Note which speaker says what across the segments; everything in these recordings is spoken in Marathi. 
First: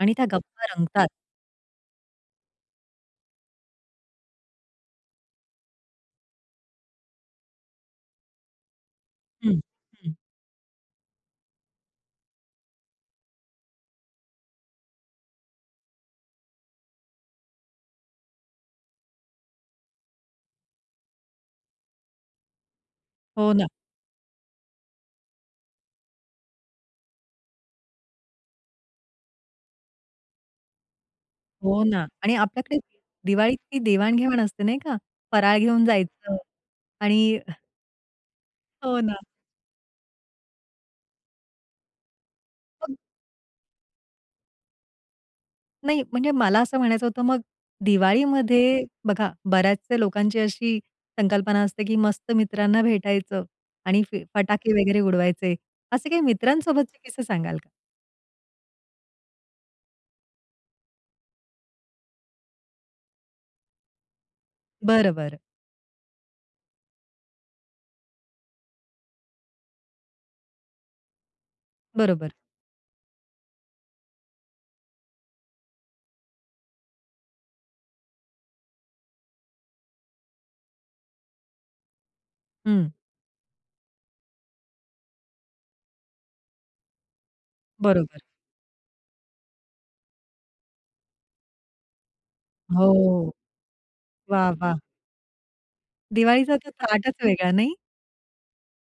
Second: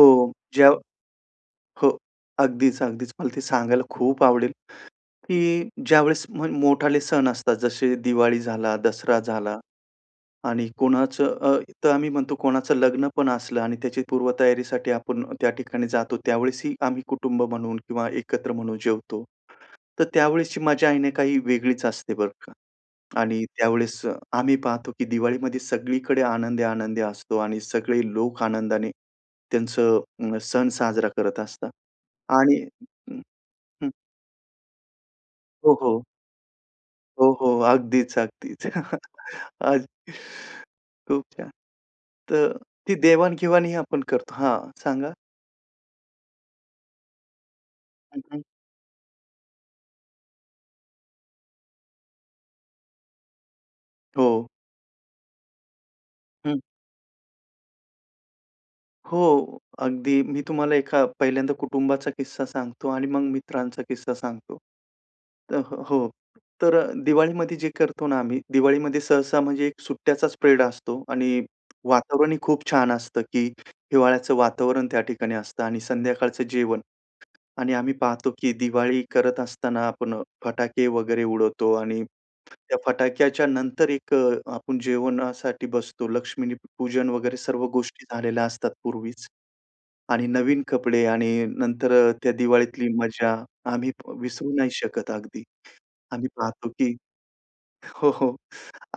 Speaker 1: आणि त्या गप्पा
Speaker 2: ज्या
Speaker 1: रंगतात.
Speaker 2: हो, अगदीच, अगदीच. मला ते सांगायला खूप आवडेल की ज्यावेळेस म्हण मोठाले सण असतात, जसे दिवाळी झाला, दसरा झाला
Speaker 1: हं. हं.
Speaker 2: आणि कोणाचं अ, तर आम्ही म्हणतो, कोणाचं लग्न पण असलं आणि त्याची पूर्वतयारीसाठी आपण त्या ठिकाणी जातो, त्यावेळेसही आम्ही कुटुंब म्हणून किंवा एकत्र म्हणून जेवतो. तर त्यावेळेसची मजा आहे ना, काही वेगळीच असते, बरं का. आणि
Speaker 1: हो ना.
Speaker 2: त्यावेळेस आम्ही पाहतो की दिवाळीमध्ये सगळीकडे आनंदी, आनंद असतो आणि सगळे लोक आनंदाने त्यांचं अ, सण साजरा करत असतात.
Speaker 1: हो ना. आणि
Speaker 2: आणि
Speaker 1: आपल्याकडे दिवाळीतली
Speaker 2: हं.
Speaker 1: देवाण-घेवाण असते, नाही का? फराळ
Speaker 2: हो,
Speaker 1: घेऊन
Speaker 2: हो.
Speaker 1: जायचं
Speaker 2: हो,
Speaker 1: आणि
Speaker 2: हो. अगदीच, अगदीच.
Speaker 1: हो ना.
Speaker 2: अ, खूप छान. तर ती
Speaker 1: [unintelligible]
Speaker 2: देवाण-घेवाण आपण करतो हां, सांगा.
Speaker 1: नाही, म्हणजे मला असं म्हणायचं होतं, मग
Speaker 2: हं, हं.
Speaker 1: दिवाळीमध्ये बघा, बऱ्याचशा लोकांची अशी संकल्पना असते की मस्त मित्रांना भेटायचं आणि फ
Speaker 2: हो.
Speaker 1: फटाके वगैरे उडवायचे. असे काही
Speaker 2: हं.
Speaker 1: मित्रांसोबतचे किस्से सांगाल का?
Speaker 2: हो, अगदी मी तुम्हाला एका पहिल्यांदा कुटुंबाचा किस्सा सांगतो आणि मग मित्रांचा किस्सा सांगतो.
Speaker 1: बरं, बरं.
Speaker 2: अ, हो. तर दिवाळीमध्ये जे करतो ना, आम्ही दिवाळीमध्ये सहसा, म्हणजे एक सुट्ट्याचा स्प्रेड असतो आणि
Speaker 1: बरोबर.
Speaker 2: वातावरणही खूप छान असतं, की हिवाळ्याचं वातावरण त्या ठिकाणी असतं आणि संध्याकाळचं जेवण. आणि आम्ही पाहतो की दिवाळी करत असताना आपण फटाके वगैरे उडवतो आणि त्या
Speaker 1: हं.
Speaker 2: फटाक्याच्या नंतर एक अ, आपण जेवणासाठी बसतो. लक्ष्मी पूजन वगैरे सर्व गोष्टी
Speaker 1: बरोबर.
Speaker 2: झालेल्या असतात पूर्वीच. आणि नवीन कपडे आणि नंतर अ, त्या दिवाळीतली
Speaker 1: हो.
Speaker 2: मजा आम्ही
Speaker 1: वाह!
Speaker 2: विसरू नाही
Speaker 1: वाह!
Speaker 2: शकत अगदी. आम्ही
Speaker 1: दिवाळीचा
Speaker 2: पाहतो
Speaker 1: तर
Speaker 2: की
Speaker 1: थाटच वेगळा नाही?
Speaker 2: हो, हो,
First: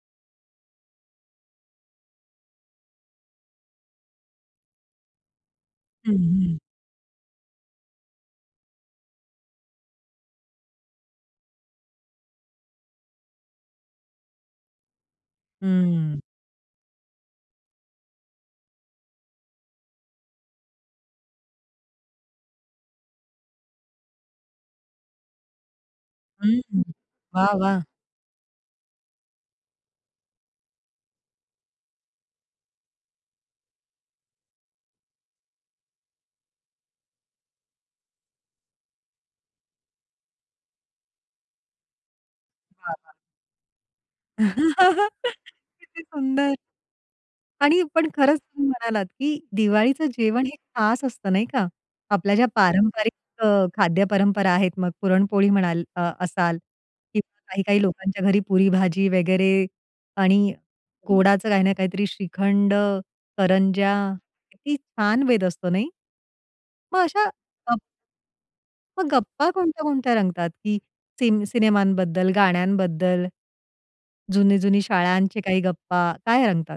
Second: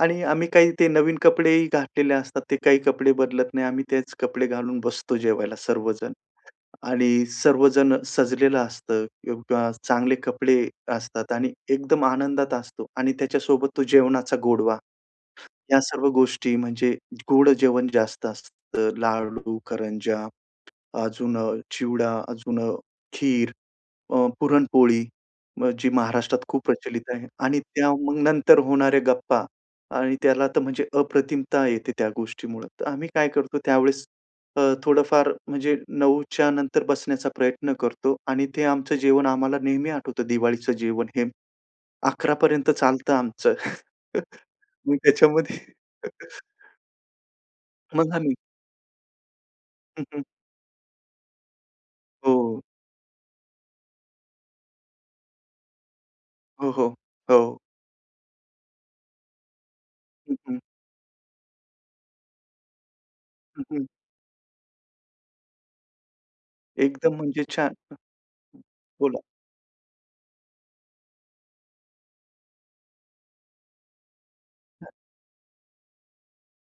Speaker 2: आणि आम्ही काही ते नवीन कपडेही घातलेले असतात. ते काही कपडे बदलत नाही. आम्ही तेच कपडे घालून बसतो जेवायला
Speaker 1: हं,
Speaker 2: सर्वजण.
Speaker 1: हं.
Speaker 2: आणि सर्वजण सजलेलं असतं किंवा चांगले कपडे असतात आणि एकदम आनंदात असतो आणि त्याच्यासोबत तो जेवणाचा गोडवा. ह्या सर्व
Speaker 1: हं.
Speaker 2: गोष्टी म्हणजे गोड जेवण जास्त असतं लाडू, करंज्या, अजून अ, चिवडा, अजून अ, खीर, अ, पुरणपोळी जी महाराष्ट्रात
Speaker 1: हं,
Speaker 2: खूप
Speaker 1: हं.
Speaker 2: प्रचलित आहे
Speaker 1: वाह,
Speaker 2: आणि
Speaker 1: वाह!
Speaker 2: त्या मग नंतर होणारे गप्पा आणि त्याला तर म्हणजे अप्रतिमता येते त्या गोष्टीमुळं. तर आम्ही काय करतो त्यावेळेस अ, थोडंफार, म्हणजे 9:00च्या नंतर बसण्याचा प्रयत्न करतो आणि ते आमचं जेवण आम्हाला नेहमी आठवतं दिवाळीचं जेवण हे 11:00पर्यन्त
Speaker 1: वाह,
Speaker 2: चालतं
Speaker 1: वाह!
Speaker 2: आमचं. मग त्याच्यामध्ये
Speaker 1: किती सुंदर! आणि पण
Speaker 2: मग आम्ही
Speaker 1: खरंच तुम्ही म्हणालात की
Speaker 2: हं,
Speaker 1: दिवाळीचं
Speaker 2: हं.
Speaker 1: जेवण हे खास असतं, नाही का? आपल्या ज्या
Speaker 2: हो.
Speaker 1: पारंपरिक अ, खाद्य परंपरा आहेत, मग पुरणपोळी म्हणाल अ, असाल
Speaker 2: हो, हो.
Speaker 1: किंवा
Speaker 2: हो.
Speaker 1: काही-काही लोकांच्या घरी पुरी-भाजी वगैरे
Speaker 2: हं,
Speaker 1: आणि
Speaker 2: हं.
Speaker 1: गोडाचं काही ना काहीतरी श्रीखंड,
Speaker 2: हं, हं.
Speaker 1: करंज्या किती छान बेत असतो, नाही? मग
Speaker 2: एकदम
Speaker 1: अशा
Speaker 2: म्हणजे छान
Speaker 1: अ
Speaker 2: हं.
Speaker 1: मग
Speaker 2: बोला.
Speaker 1: गप्पा कोणत्या-कोणत्या रंगतात, की सिन सिनेमांबद्दल, गाण्यांबद्दल, जुनी-जुनी शाळांचे काही गप्पा काय रंगतात?